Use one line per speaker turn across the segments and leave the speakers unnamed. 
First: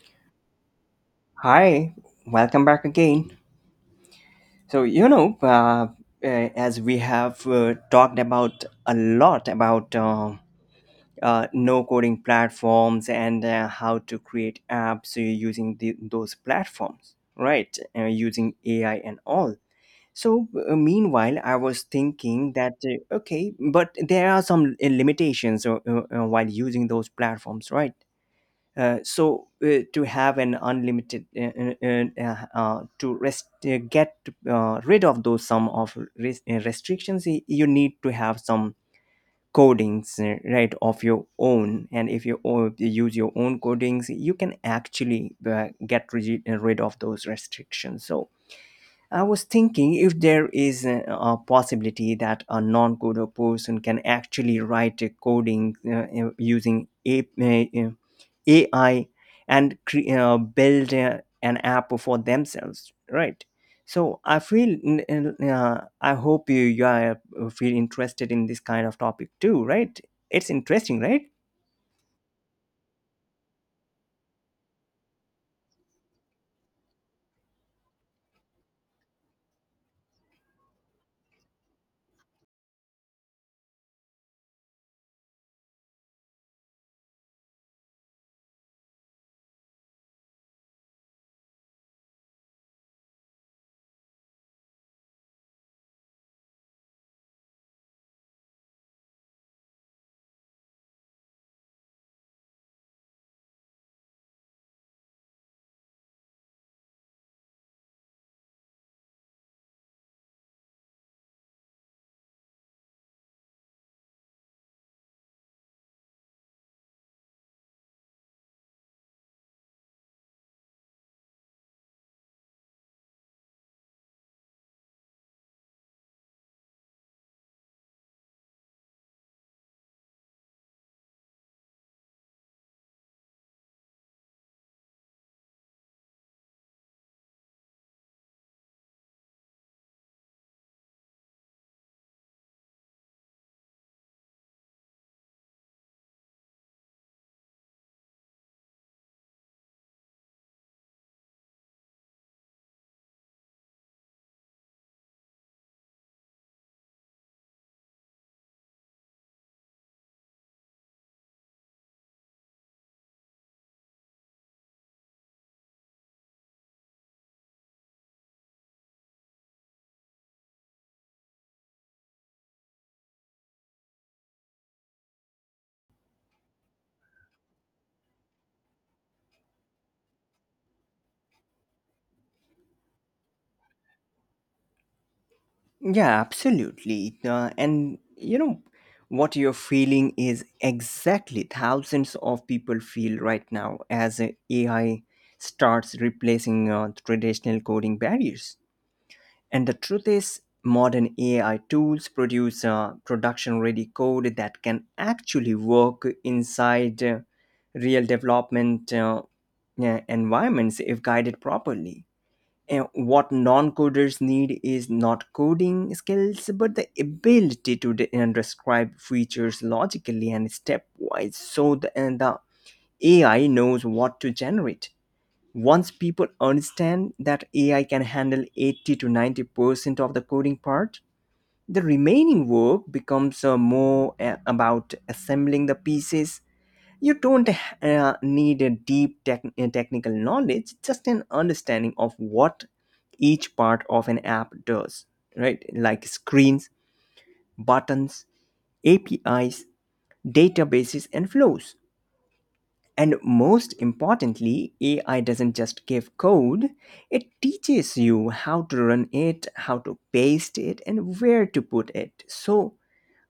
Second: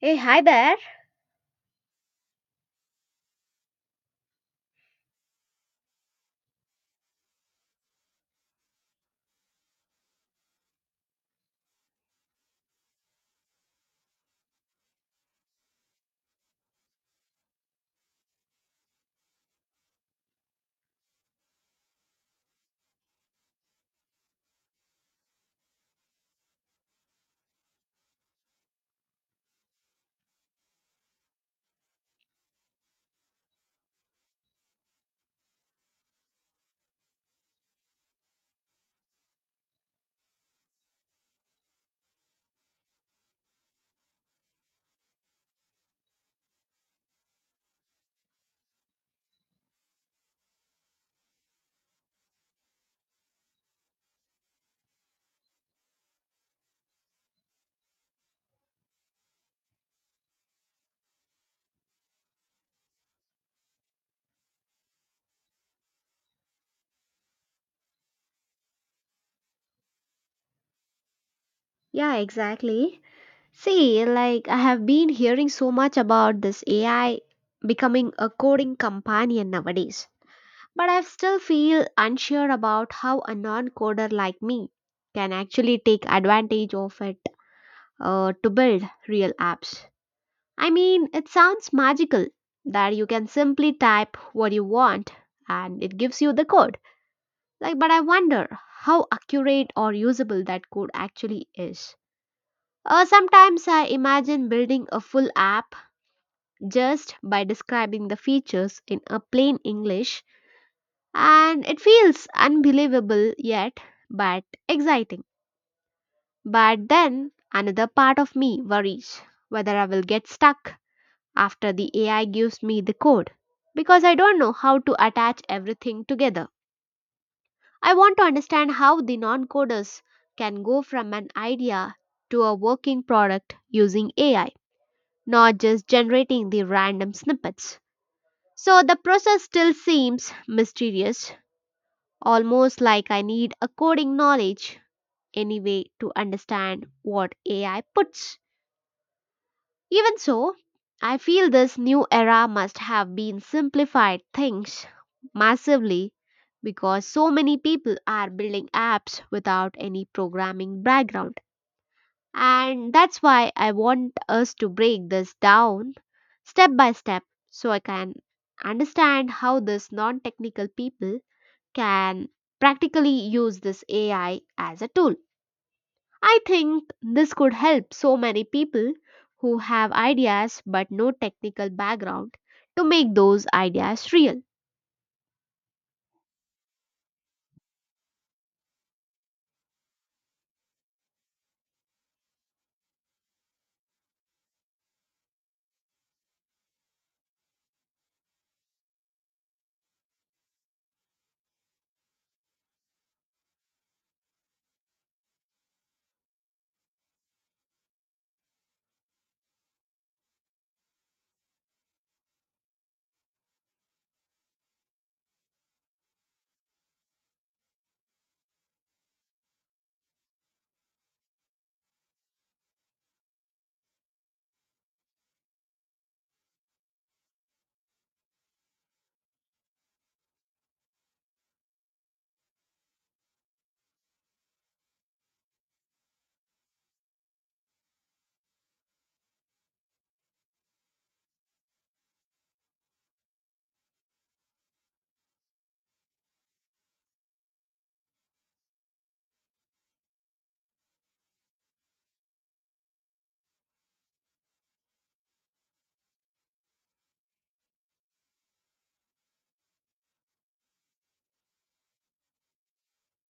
Hey, hi there.
Hi, welcome back again. So, as we have talked about a lot about no coding platforms and how to create apps using those platforms, right? Using AI and all. So, meanwhile, I was thinking that, okay, but there are some limitations while using those platforms, right? To have an unlimited to rest get rid of those some of restrictions, you need to have some codings right of your own, and if you use your own codings you can actually get rid of those restrictions. So I was thinking if there is a possibility that a non coder person can actually write a coding using AI and build an app for themselves, right? So I feel I hope you are, feel interested in this kind of topic too, right? It's interesting, right?
Yeah, exactly. See, like I have been hearing so much about this AI becoming a coding companion nowadays, but I still feel unsure about how a non-coder like me can actually take advantage of it to build real apps. I mean, it sounds magical that you can simply type what you want and it gives you the code. Like, but I wonder how accurate or usable that code actually is. Sometimes I imagine building a full app just by describing the features in a plain English, and it feels unbelievable yet, but exciting. But then another part of me worries whether I will get stuck after the AI gives me the code because I don't know how to attach everything together. I want to understand how the non coders can go from an idea to a working product using AI, not just generating the random snippets. So the process still seems mysterious, almost like I need a coding knowledge anyway to understand what AI puts. Even so, I feel this new era must have been simplified things massively because so many people are building apps without any programming background. And that's why I want us to break this down step by step so I can understand how this non technical people can practically use this AI as a tool. I think this could help so many people who have ideas but no technical background to make those ideas real.
Yeah, absolutely. And you know what you're feeling is exactly thousands of people feel right now as AI starts replacing traditional coding barriers. And the truth is, modern AI tools produce production ready code that can actually work inside real development environments if guided properly. And what non coders need is not coding skills, but the ability to de- and describe features logically and stepwise so the AI knows what to generate. Once people understand that AI can handle 80 to 90% of the coding part, the remaining work becomes more about assembling the pieces. You don't need a deep technical knowledge, just an understanding of what each part of an app does, right? Like screens, buttons, APIs, databases, and flows. And most importantly, AI doesn't just give code, it teaches you how to run it, how to paste it, and where to put it. So,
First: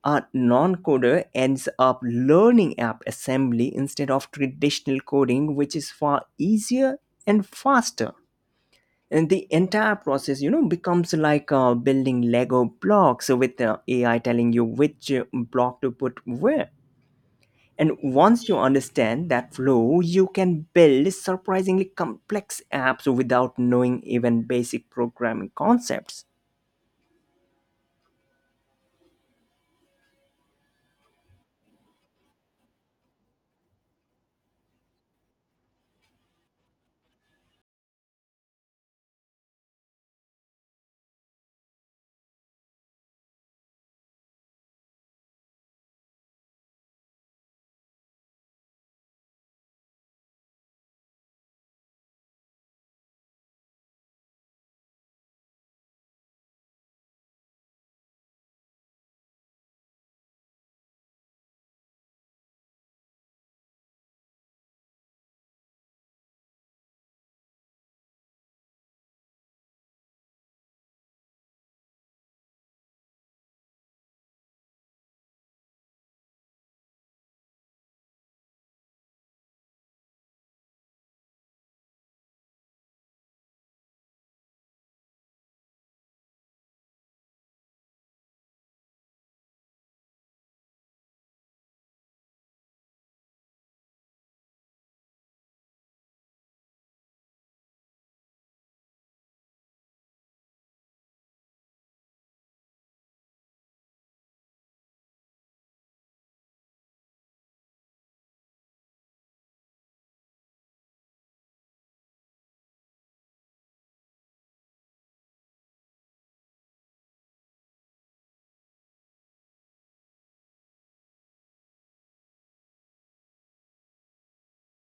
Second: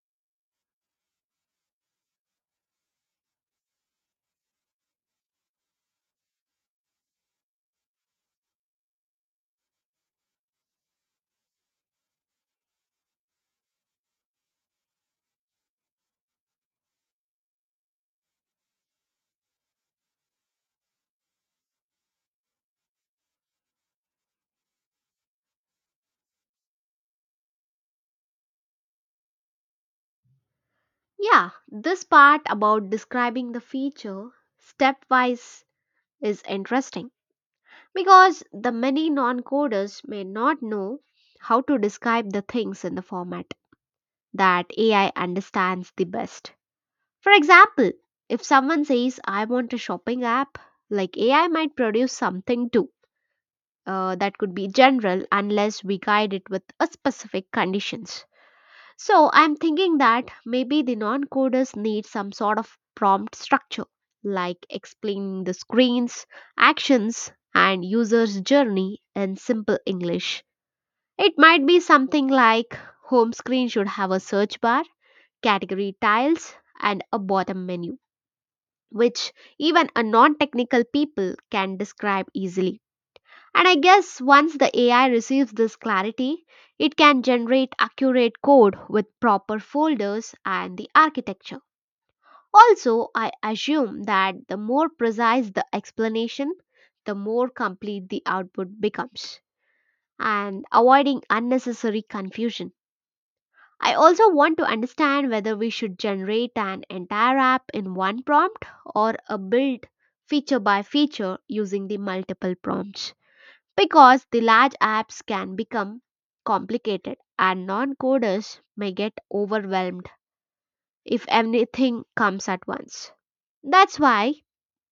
a non coder ends up learning app assembly instead of traditional coding, which is far easier and faster. And the entire process, becomes like building Lego blocks with AI telling you which block to put where. And once you understand that flow, you can build surprisingly complex apps without knowing even basic programming concepts.
Yeah, this part about describing the feature stepwise is interesting. Because the many non coders may not know how to describe the things in the format that AI understands the best. For example, if someone says, I want a shopping app, like AI might produce something too that could be general unless we guide it with a specific conditions. So I'm thinking that maybe the non coders need some sort of prompt structure, like explaining the screen's actions and user's journey in simple English. It might be something like home screen should have a search bar, category tiles, and a bottom menu, which even a non technical people can describe easily. And I guess once the AI receives this clarity, it can generate accurate code with proper folders and the architecture. Also, I assume that the more precise the explanation, the more complete the output becomes, and avoiding unnecessary confusion. I also want to understand whether we should generate an entire app in one prompt or a build feature by feature using the multiple prompts because the large apps can become complicated and non coders may get overwhelmed if everything comes at once. That's why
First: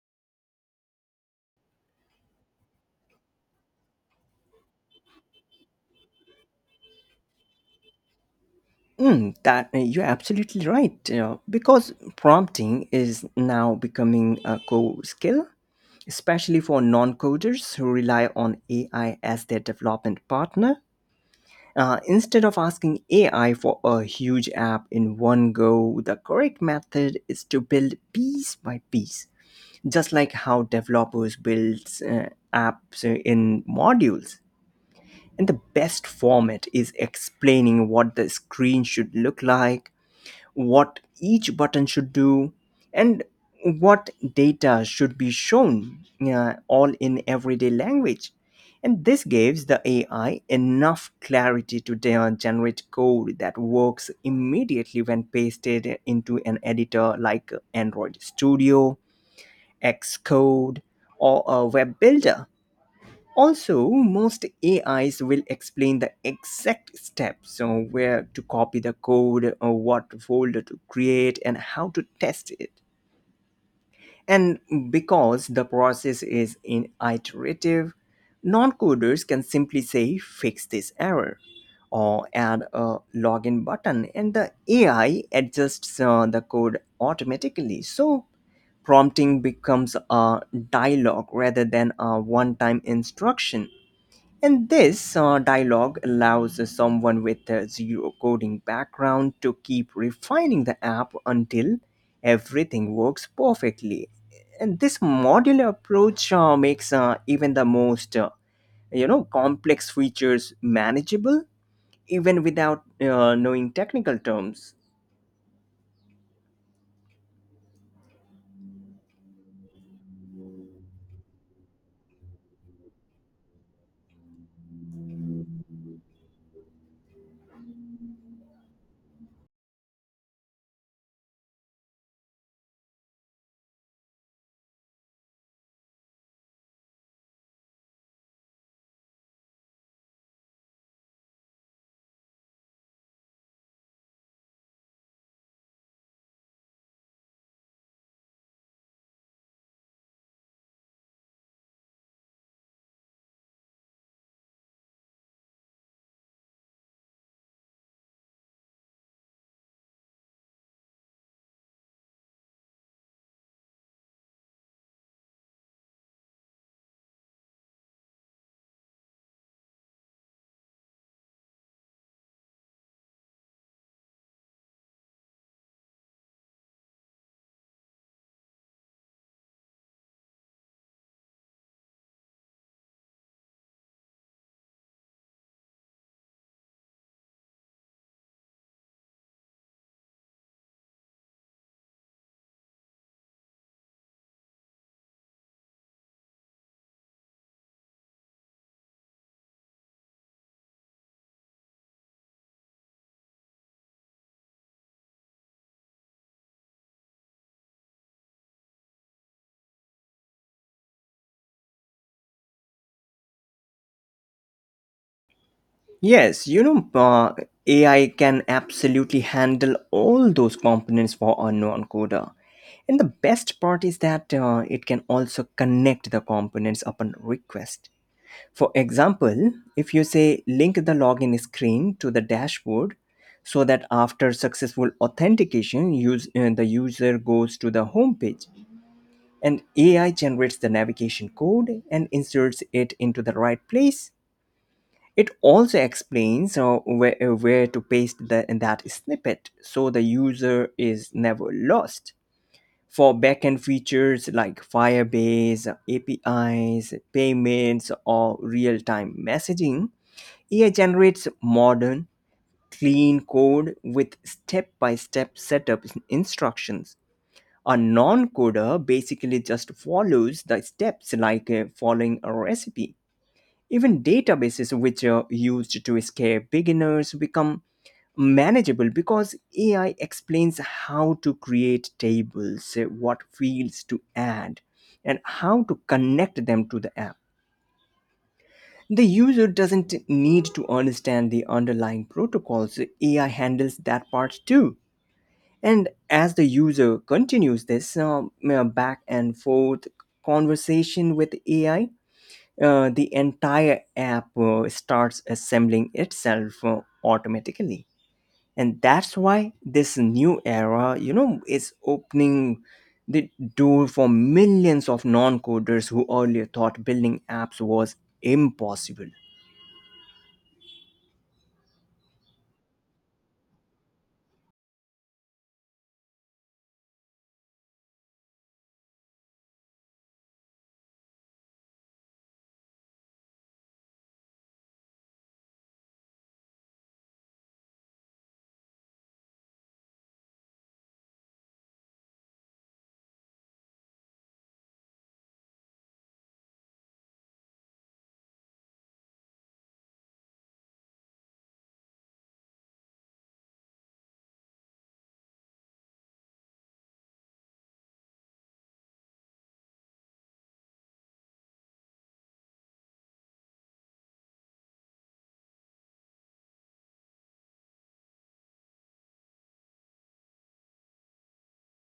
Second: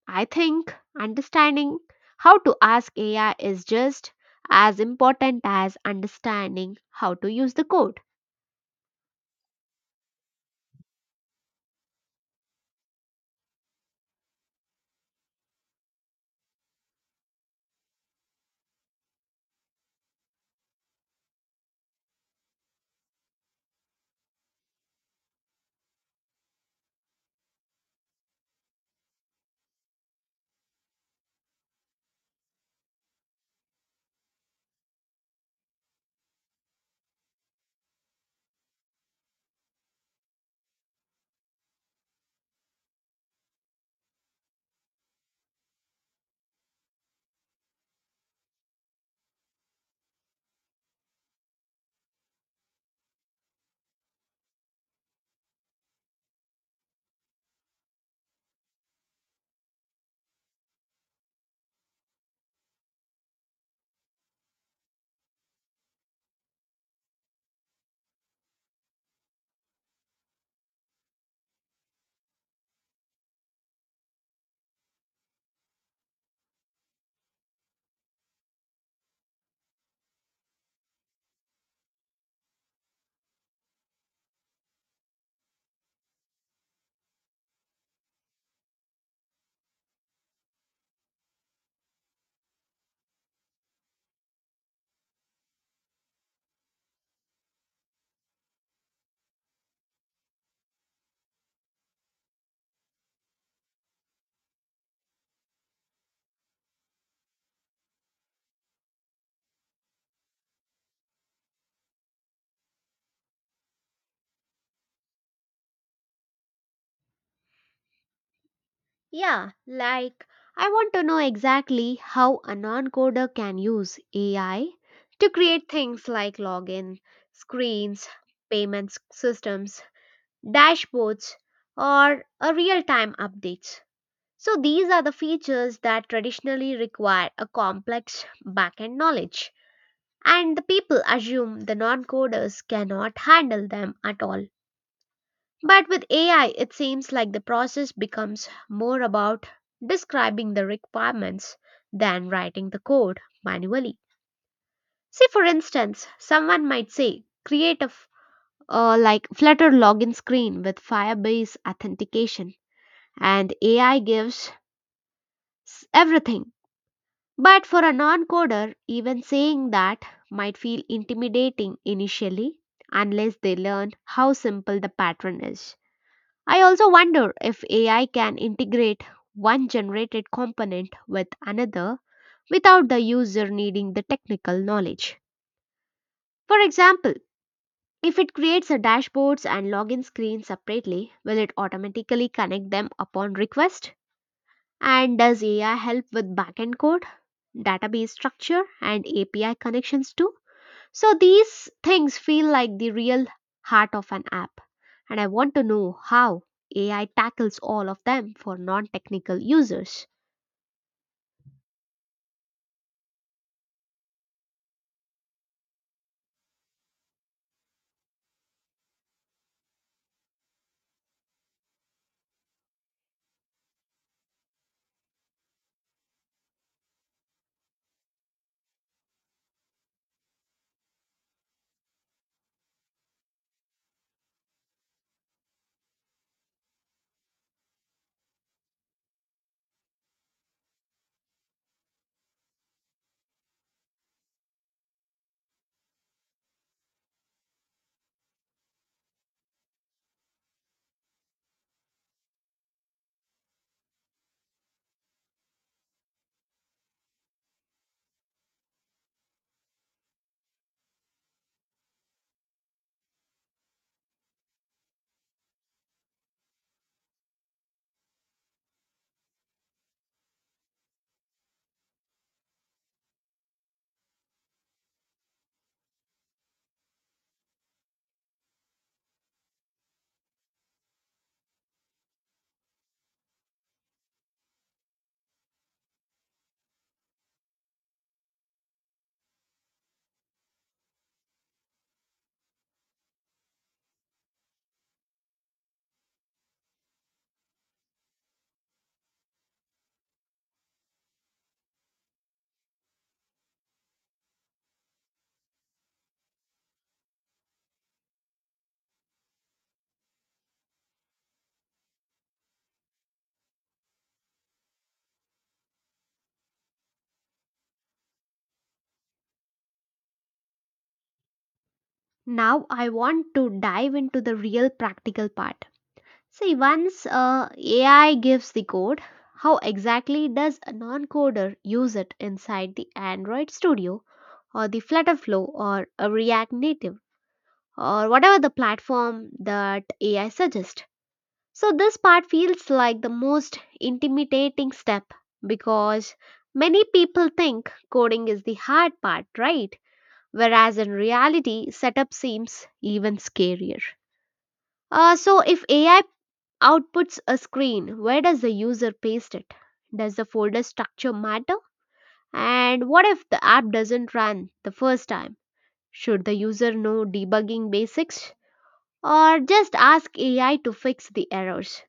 I think understanding how to ask AI is just as important as understanding how to use the code.
Mm, that You're absolutely right. You know, because prompting is now becoming a core skill, especially for non-coders who rely on AI as their development partner. Instead of asking AI for a huge app in one go, the correct method is to build piece by piece, just like how developers build uh, apps in modules. And the best format is explaining what the screen should look like, what each button should do, and what data should be shown, all in everyday language. And this gives the AI enough clarity to generate code that works immediately when pasted into an editor like Android Studio, Xcode, or a web builder. Also, most AIs will explain the exact steps, so where to copy the code, or what folder to create, and how to test it. And because the process is in iterative, non coders can simply say, fix this error or add a login button, and the AI adjusts the code automatically. So prompting becomes a dialogue rather than a one time instruction. And this dialogue allows someone with a zero coding background to keep refining the app until everything works perfectly. And this modular approach makes even the most complex features manageable even without knowing technical terms.
Yeah, like I want to know exactly how a non coder can use AI to create things like login, screens, systems, dashboards, or a real-time updates. So these are the features that traditionally require a complex backend knowledge and the people assume the non-coders cannot handle them at all. But with AI it seems like the process becomes more about describing the requirements than writing the code manually. See for instance, someone might say like Flutter login screen with Firebase authentication and AI gives everything. But for a non coder, even saying that might feel intimidating initially unless they learn how simple the pattern is. I also wonder if AI can integrate one generated component with another without the user needing the technical knowledge. For example, if it creates a dashboards and login screen separately, will it automatically connect them upon request? And does AI help with backend code, database structure, and API connections too? So these things feel like the real heart of an app. And I want to know how AI tackles all of them for non technical users.
Yes, AI can absolutely handle all those components for a non coder. And the best part is that it can also connect the components upon request. For example, if you say link the login screen to the dashboard so that after successful authentication, the user goes to the homepage, and AI generates the navigation code and inserts it into the right place. It also explains where to paste that snippet, so the user is never lost. For backend features like Firebase, APIs, payments, or real time messaging, AI generates modern, clean code with step by step setup instructions. A non coder basically just follows the steps like following a recipe. Even databases, which are used to scare beginners, become manageable because AI explains how to create tables, what fields to add, and how to connect them to the app. The user doesn't need to understand the underlying protocols; AI handles that part too. And as the user continues this back and forth conversation with AI, the entire app starts assembling itself automatically, and that's why this new era is opening the door for millions of non-coders who earlier thought building apps was impossible.
Now I want to dive into the real practical part. See, once AI gives the code, how exactly does a non coder use it inside the Android Studio or the Flutter Flow or a React Native, or whatever the platform that AI suggests? So, this part feels like the most intimidating step because many people think coding is the hard part, right? Whereas in reality, setup seems even scarier. So, if AI outputs a screen, where does the user paste it? Does the folder structure matter? And what if the app doesn't run the first time? Should the user know debugging basics, or just ask AI to fix the errors?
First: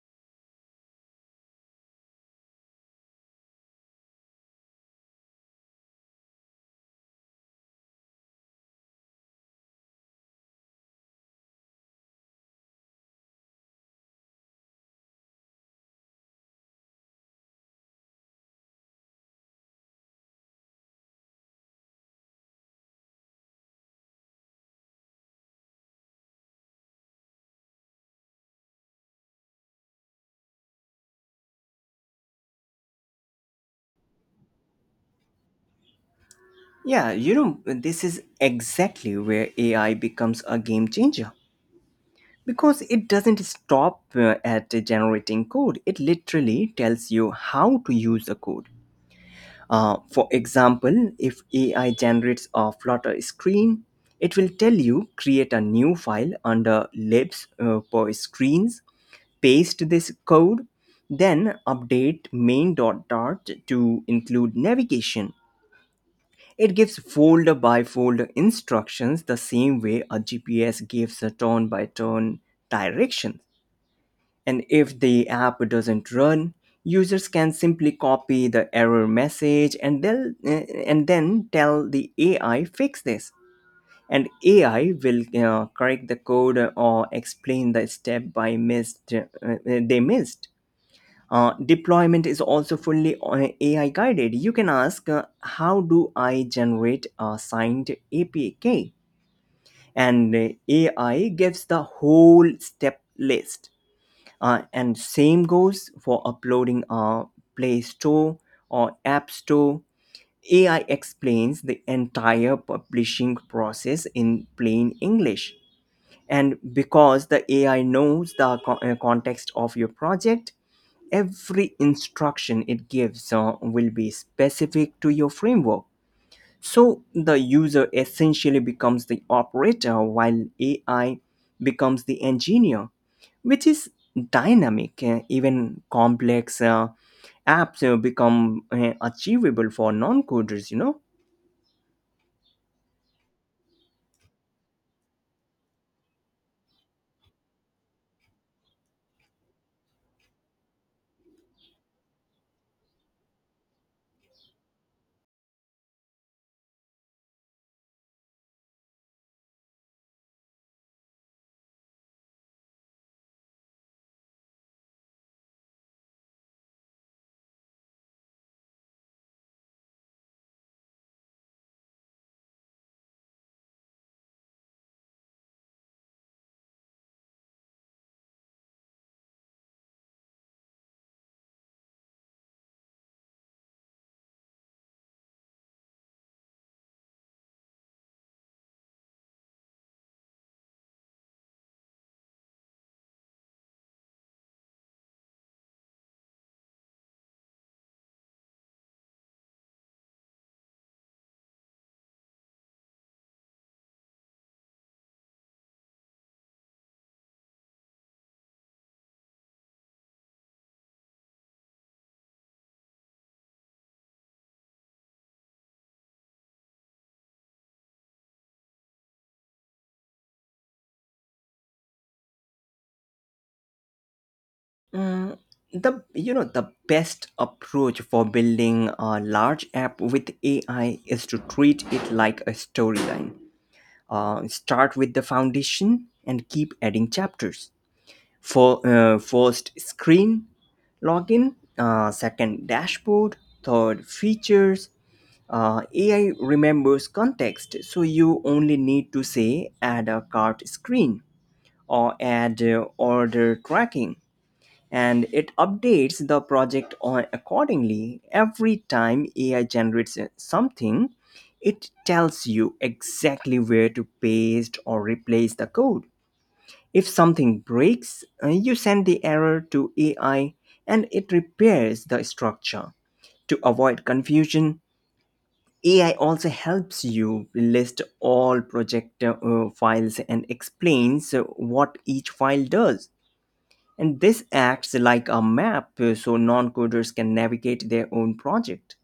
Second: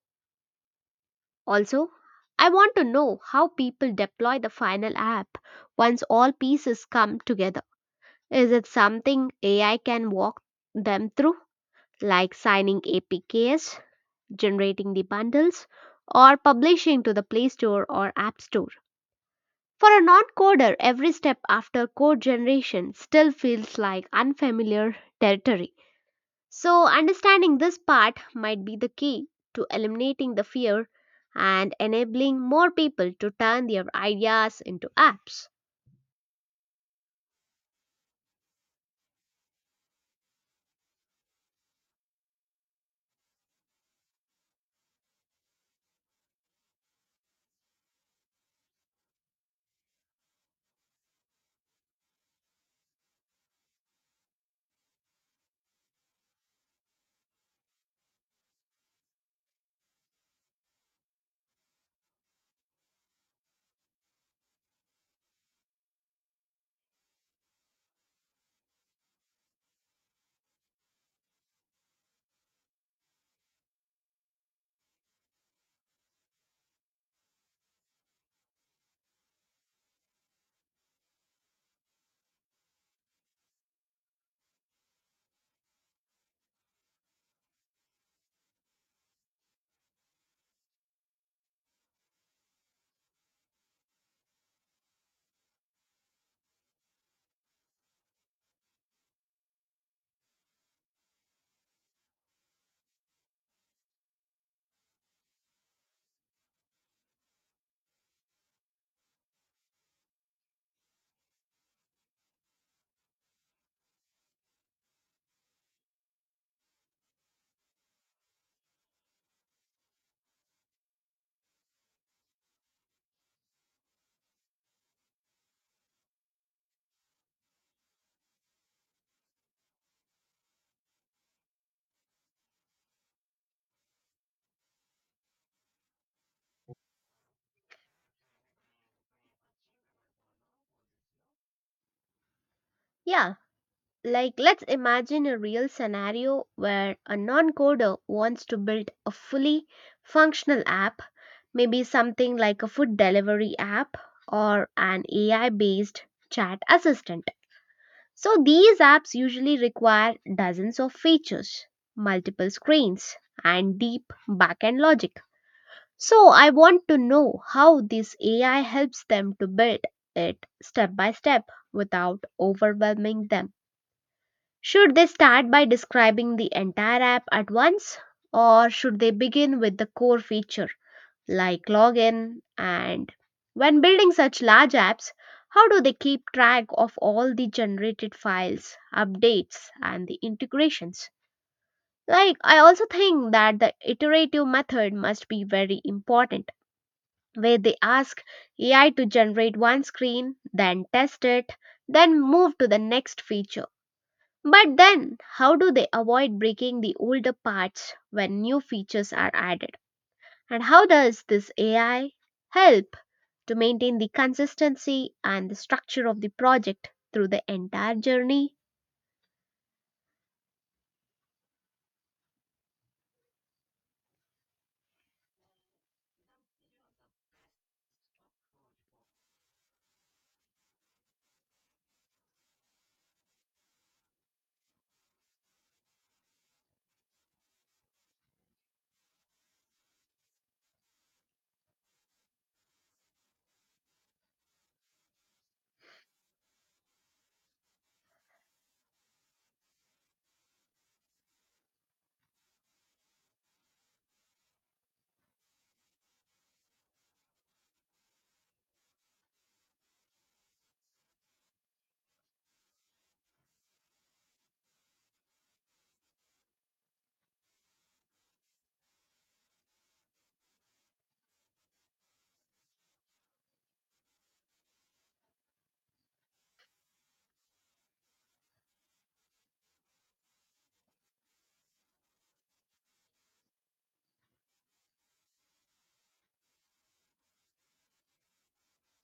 Also, I want to know how people deploy the final app once all pieces come together. Is it something AI can walk them through, like signing APKs, generating the bundles, or publishing to the Play Store or App Store? For a non coder, every step after code generation still feels like unfamiliar territory. So, understanding this part might be the key to eliminating the fear and enabling more people to turn their ideas into apps.
Yeah, you know, this is exactly where AI becomes a game changer, because it doesn't stop at generating code; it literally tells you how to use the code. For example, if AI generates a Flutter screen, it will tell you create a new file under libs per screens, paste this code, then update main.dart to include navigation. It gives folder by folder instructions the same way a GPS gives a turn by turn direction. And if the app doesn't run, users can simply copy the error message and and then tell the AI fix this. And AI will correct the code or explain the step by missed they missed. Deployment is also fully AI guided. You can ask, how do I generate a signed APK? And AI gives the whole step list, and same goes for uploading a Play Store or App Store. AI explains the entire publishing process in plain English. And because the AI knows the context of your project, every instruction it gives will be specific to your framework. So the user essentially becomes the operator while AI becomes the engineer, which is dynamic; even complex apps become achievable for non-coders, you know.
Yeah, like let's imagine a real scenario where a non coder wants to build a fully functional app, maybe something like a food delivery app or an AI based chat assistant. So these apps usually require dozens of features, multiple screens, and deep backend logic. So I want to know how this AI helps them to build it step by step without overwhelming them. Should they start by describing the entire app at once or should they begin with the core feature, like login? And when building such large apps, how do they keep track of all the generated files, updates, and the integrations? Like, I also think that the iterative method must be very important, where they ask AI to generate one screen, then test it, then move to the next feature. But then how do they avoid breaking the older parts when new features are added, and how does this AI help to maintain the consistency and the structure of the project through the entire journey?
Mm, the best approach for building a large app with AI is to treat it like a storyline. Start with the foundation and keep adding chapters. For first screen, login; second, dashboard; third, features. AI remembers context, so you only need to say add a cart screen or add order tracking, and it updates the project on accordingly. Every time AI generates something, it tells you exactly where to paste or replace the code. If something breaks, you send the error to AI and it repairs the structure. To avoid confusion, AI also helps you list all project files and explains what each file does. And this acts like a map, so non coders can navigate their own project.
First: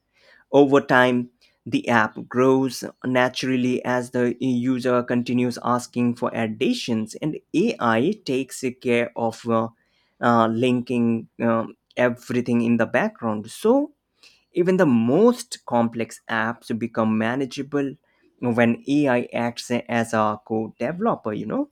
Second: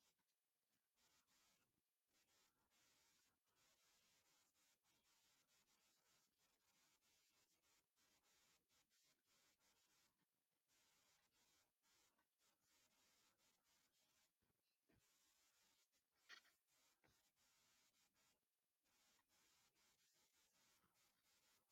Over time, the app grows naturally as the user continues asking for additions, and AI takes care of linking everything in the background. So, even the most complex apps become manageable when AI acts as a co developer, you know?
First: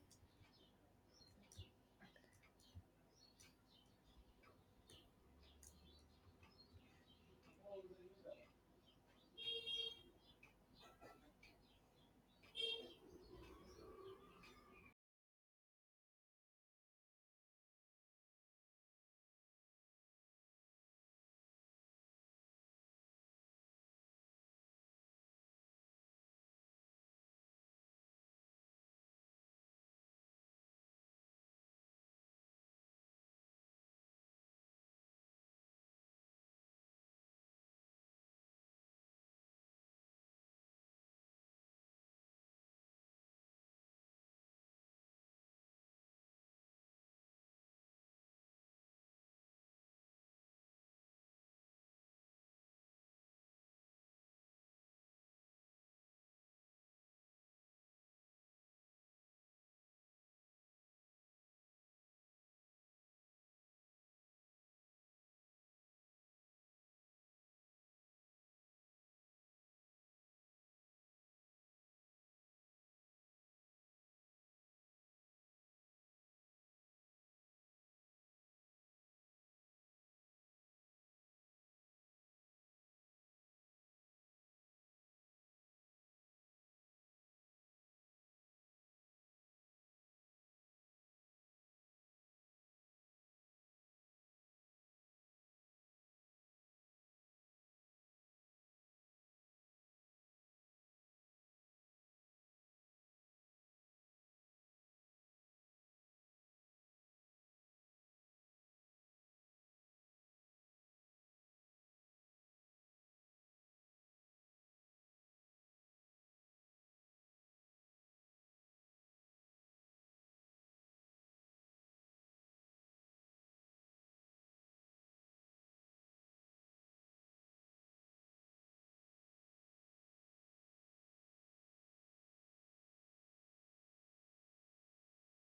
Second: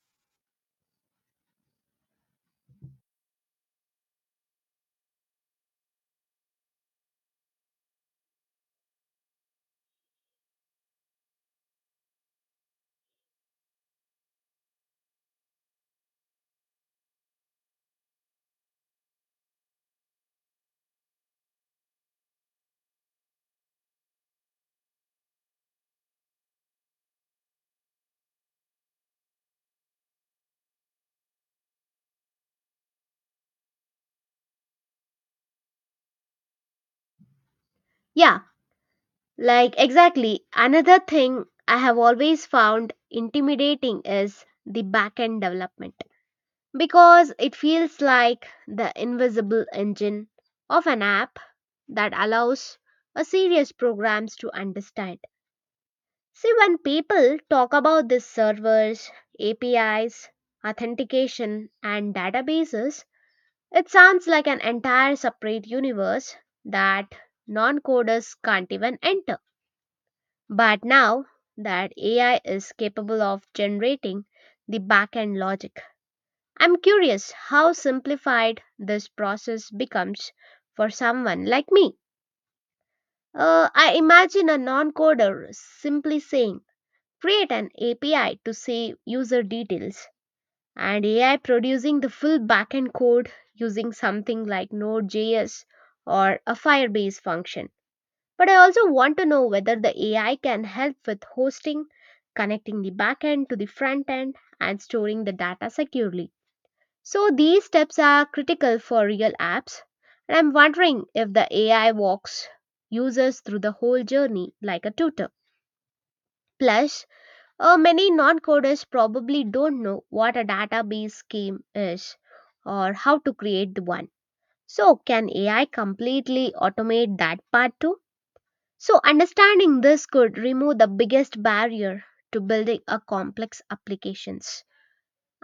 Yeah, like exactly. Another thing I have always found intimidating is the backend development because it feels like the invisible engine of an app that allows a serious programs to understand. See, when people talk about these servers, APIs, authentication, and databases, it sounds like an entire separate universe that non coders can't even enter. But now that AI is capable of generating the backend logic, I'm curious how simplified this process becomes for someone like me. I imagine a non coder simply saying, create an API to save user details, and AI producing the full backend code using something like Node.js or a Firebase function. But I also want to know whether the AI can help with hosting, connecting the backend to the front end, and storing the data securely. So these steps are critical for real apps, and I'm wondering if the AI walks users through the whole journey like a tutor. Plus, many non coders probably don't know what a database scheme is or how to create the one. So, can AI completely automate that part too? So, understanding this could remove the biggest barrier to building a complex applications.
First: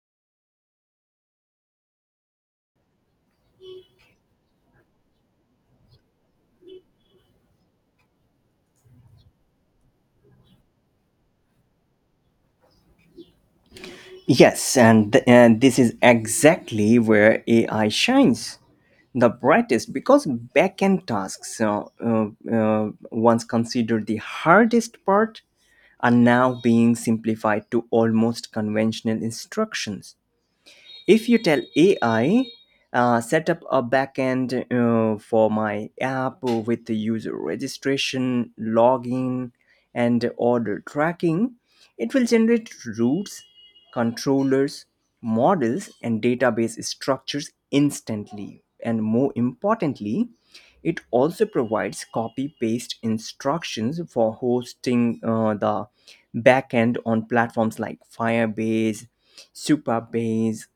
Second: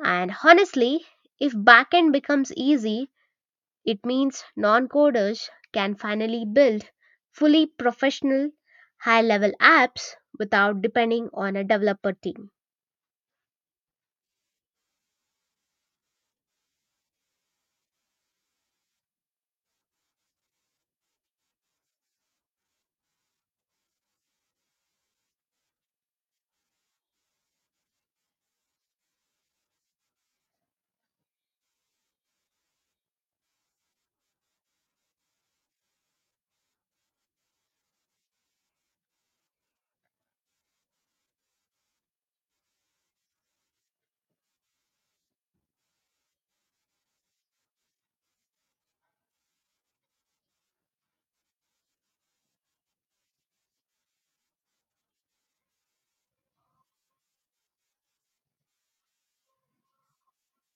And honestly, if backend becomes easy, it means non coders can finally build fully professional, high level apps without depending on a developer team.
Yes, and, and this is exactly where AI shines the brightest, because backend tasks, once considered the hardest part, are now being simplified to almost conventional instructions. If you tell AI, set up a backend for my app with the user registration, login, and order tracking, it will generate routes, controllers, models, and database structures instantly. And more importantly, it also provides copy paste instructions for hosting the backend on platforms like Firebase, Supabase,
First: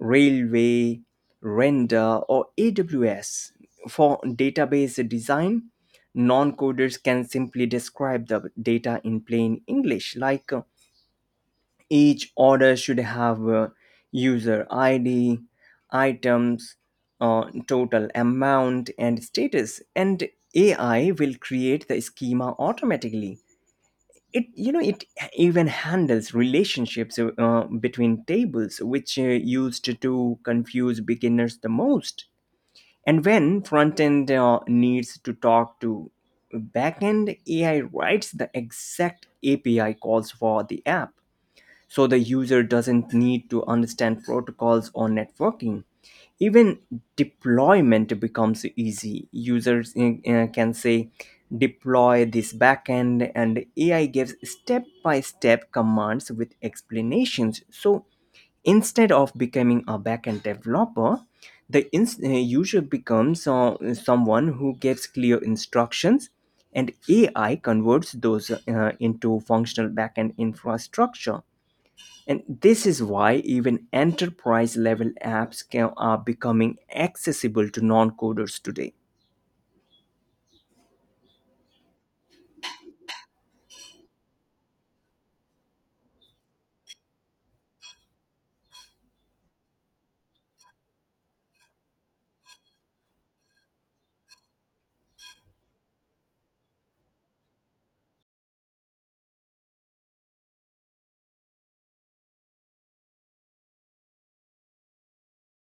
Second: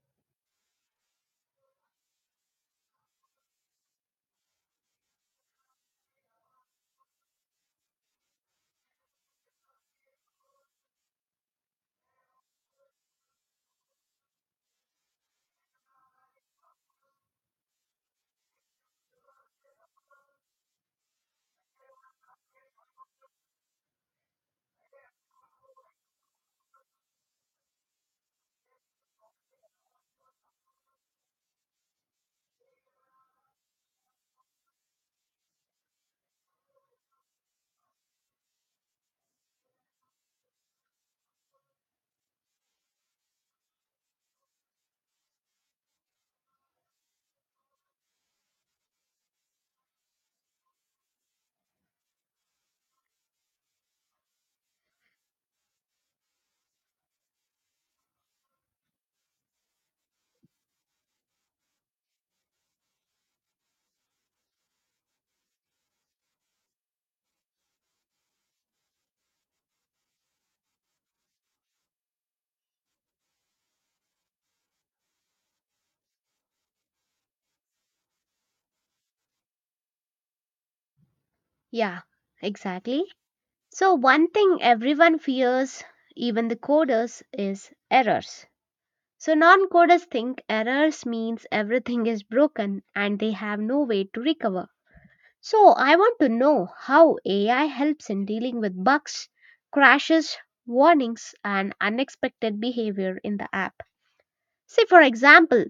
Railway, Render, or AWS. For database design, non coders can simply describe the data in plain English, like each order should have user ID, items, total amount, and status, and AI will create the schema automatically. It you know it even handles relationships between tables, which used to confuse beginners the most. And when front end needs to talk to backend, AI writes the exact API calls for the app, so the user doesn't need to understand protocols or networking. Even deployment becomes easy. Users can say deploy this backend, and AI gives step by step commands with explanations. So instead of becoming a backend developer, the user becomes someone who gives clear instructions, and AI converts those into functional backend infrastructure. And this is why even enterprise level apps are becoming accessible to non coders today.
Yeah, exactly. So, one thing everyone fears, even the coders, is errors. So, non coders think errors means everything is broken and they have no way to recover. So, I want to know how AI helps in dealing with bugs, crashes, warnings, and unexpected behavior in the app. Say, for example,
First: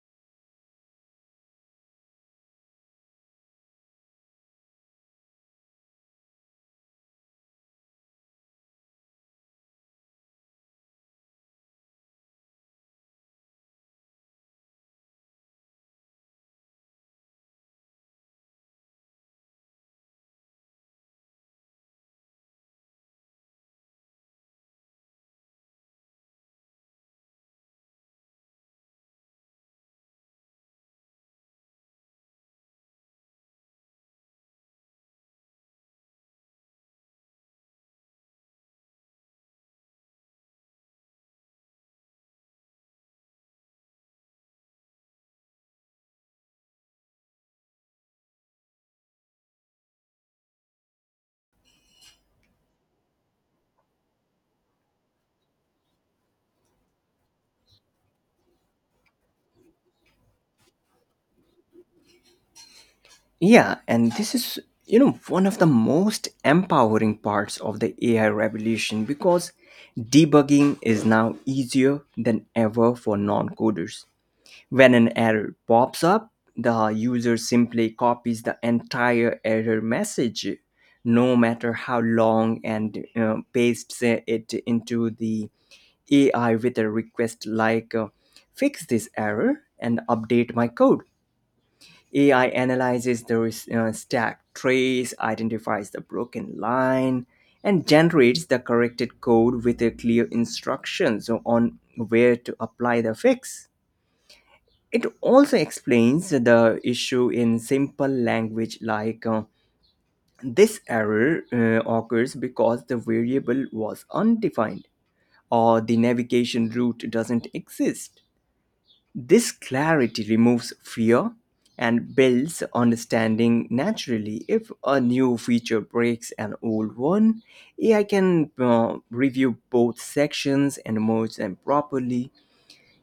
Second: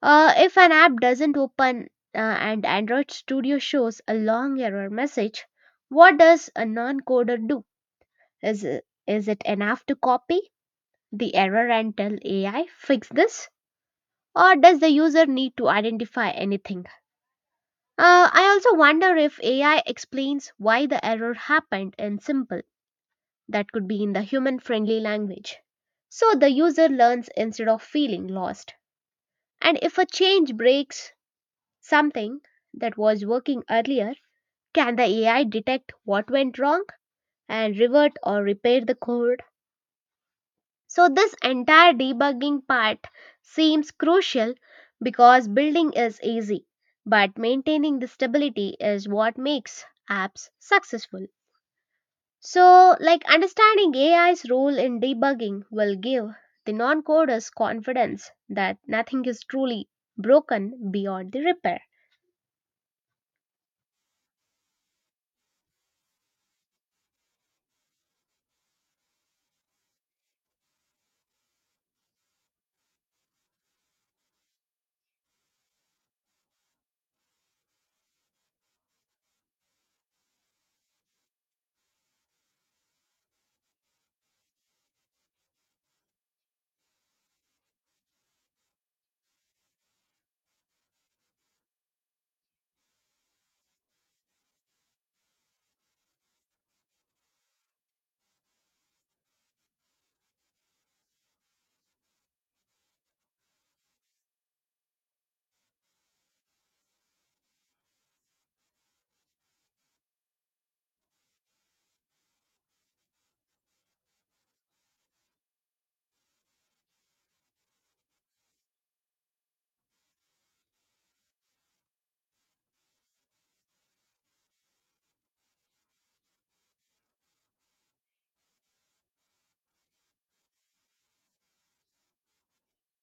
if an app doesn't open and Android Studio shows a long error message, what does a non-coder do? Is it enough to copy the error and tell AI fix this? Or does the user need to identify anything? I also wonder if AI explains why the error happened in simple, that could be in the human friendly language, so the user learns instead of feeling lost. And if a change breaks something that was working earlier, can the AI detect what went wrong and revert or repair the code? So, this entire debugging part seems crucial because building is easy, but maintaining the stability is what makes apps successful. So, like understanding AI's role in debugging will give the non coders confidence that nothing is truly broken beyond the repair.
Yeah, and this is, you know, one of the most empowering parts of the AI revolution, because debugging is now easier than ever for non-coders. When an error pops up, the user simply copies the entire error message, no matter how long, and pastes it into the AI with a request like, fix this error and update my code. AI analyzes the stack trace, identifies the broken line, and generates the corrected code with a clear instructions on where to apply the fix. It also explains the issue in simple language, like this error occurs because the variable was undefined or the navigation route doesn't exist. This clarity removes fear and builds understanding naturally. If a new feature breaks an old one, AI can review both sections and merge them properly.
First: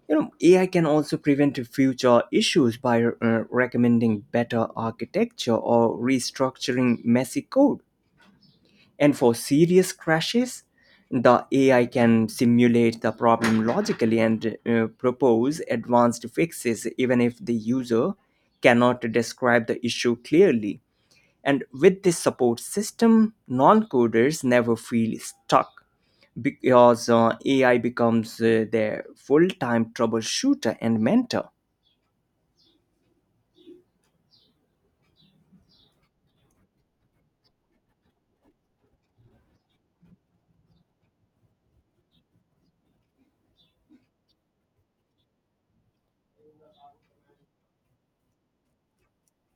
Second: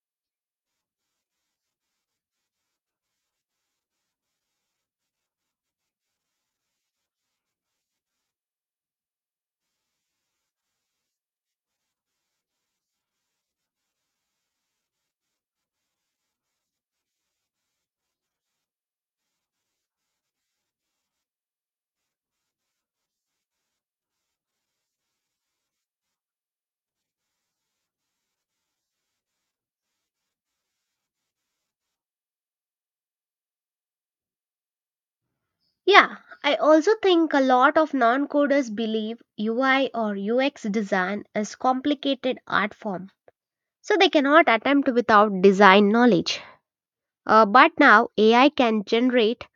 You know, AI can also prevent future issues by recommending better architecture or restructuring messy code. And for serious crashes, the AI can simulate the problem logically and propose advanced fixes even if the user cannot describe the issue clearly. And with this support system, non coders never feel stuck, because AI becomes their full time troubleshooter and mentor.
Yeah, I also think a lot of non coders believe UI or UX design is complicated art form, so they cannot attempt without design knowledge. But now AI can generate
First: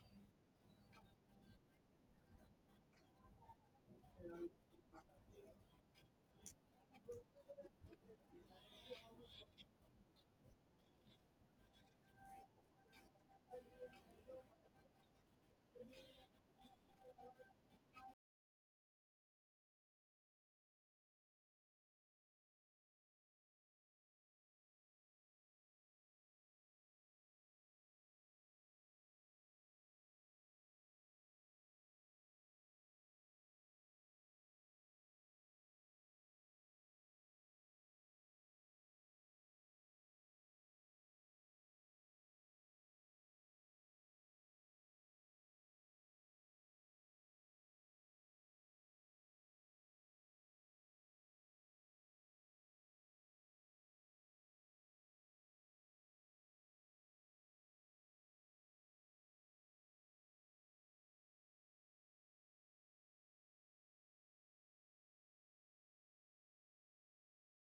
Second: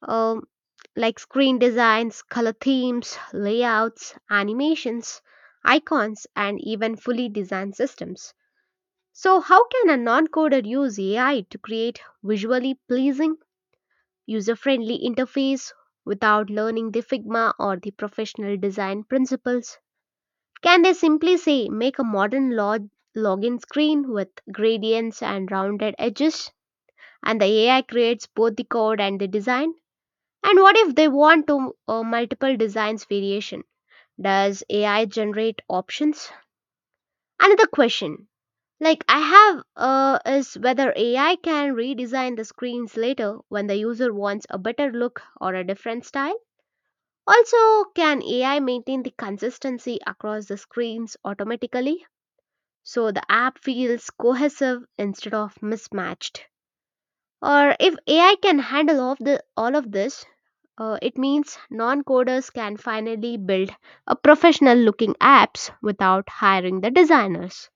um, like screen designs, color themes, layouts, animations, icons, and even fully designed systems. So, how can a non coder use AI to create visually pleasing user friendly interface without learning the Figma or the professional design principles? Can they simply say make a login screen with gradients and rounded edges, and the AI creates both the code and the design? And what if they want to multiple designs variation? Does AI generate options? Another question like I have is whether AI can redesign the screens later when the user wants a better look or a different style. Also, can AI maintain the consistency across the screens automatically so the app feels cohesive instead of mismatched? Or if AI can handle all of this, it means non coders can finally build a professional looking apps without hiring the designers.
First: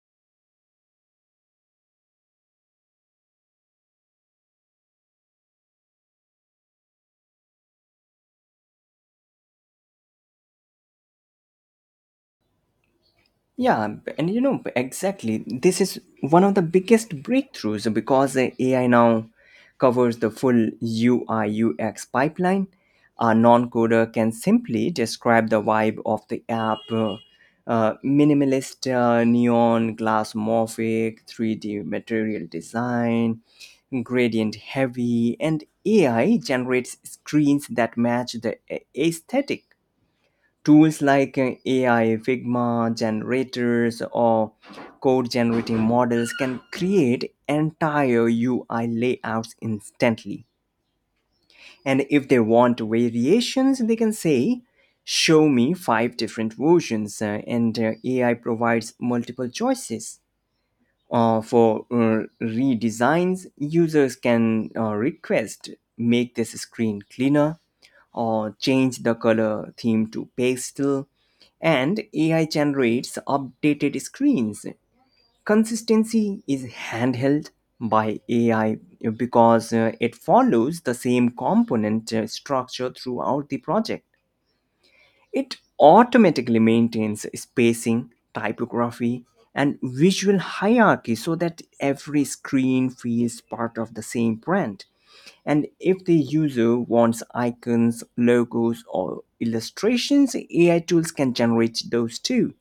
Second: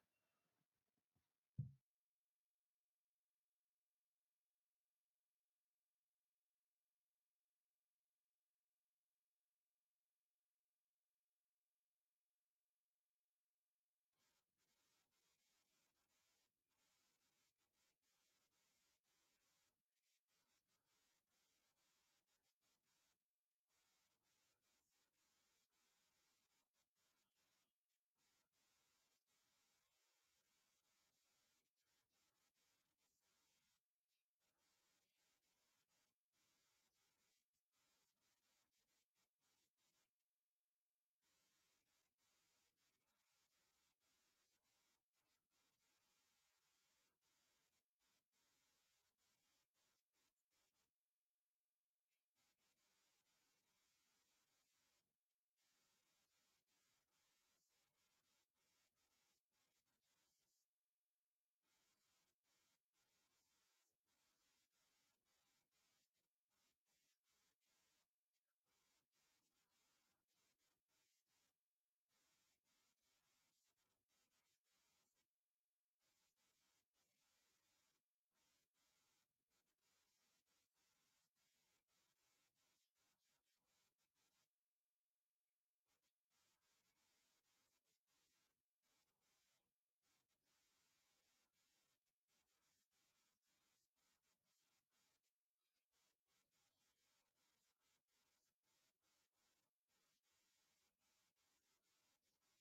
Yeah, and you know, exactly. This is one of the biggest breakthroughs, because AI now covers the full UI UX pipeline. A non coder can simply describe the vibe of the app, minimalist, neon, glass morphic, 3D material design, gradient heavy, and AI generates screens that match the aesthetic. Tools like AI, Figma generators, or code generating models can create entire UI layouts instantly. And if they want variations, they can say, show me five different versions, and AI provides multiple choices. For redesigns, users can request make this screen cleaner or change the color theme to pastel, and AI generates updated screens. Consistency is handheld by AI, because it follows the same component structure throughout the project. It automatically maintains spacing, typography, and visual hierarchy so that every screen feels part of the same brand. And if the user wants icons, logos, or illustrations, AI tools can generate those too.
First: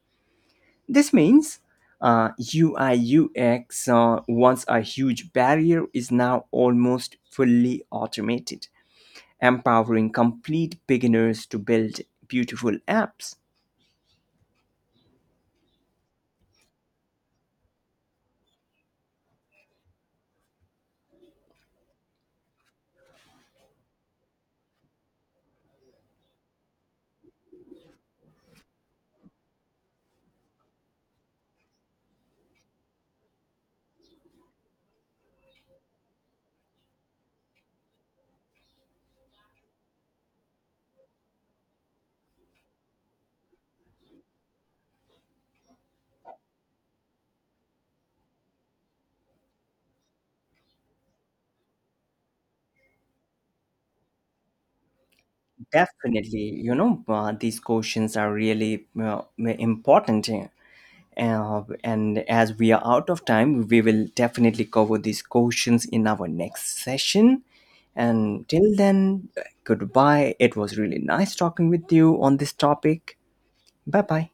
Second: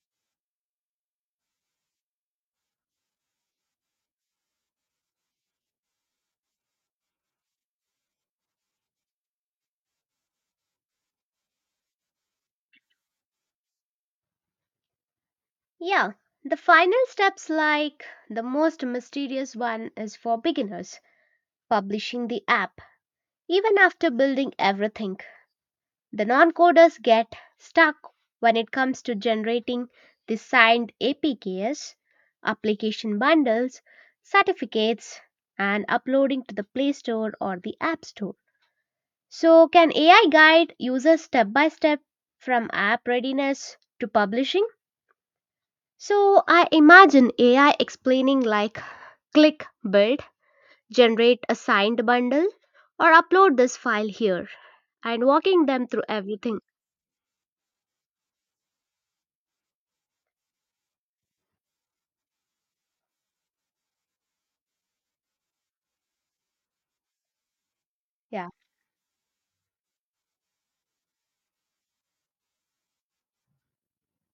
This means UI UX, once a huge barrier, is now almost fully automated, empowering complete beginners to build beautiful apps.
Yeah, the final steps, like the most mysterious one, is for beginners publishing the app. Even after building everything, the non coders get stuck when it comes to generating the signed APKs, application bundles, certificates, and uploading to the Play Store or the App Store. So, can AI guide users step by step from app readiness to publishing? So, I imagine AI explaining like click build, generate a signed bundle, or upload this file here, and walking them through
Definitely,
everything.
you know, these questions are really important. And as we are out of time, we will definitely cover these questions in our next session. And
Yeah.
till then, goodbye. It was really nice talking with you on this topic. Bye bye.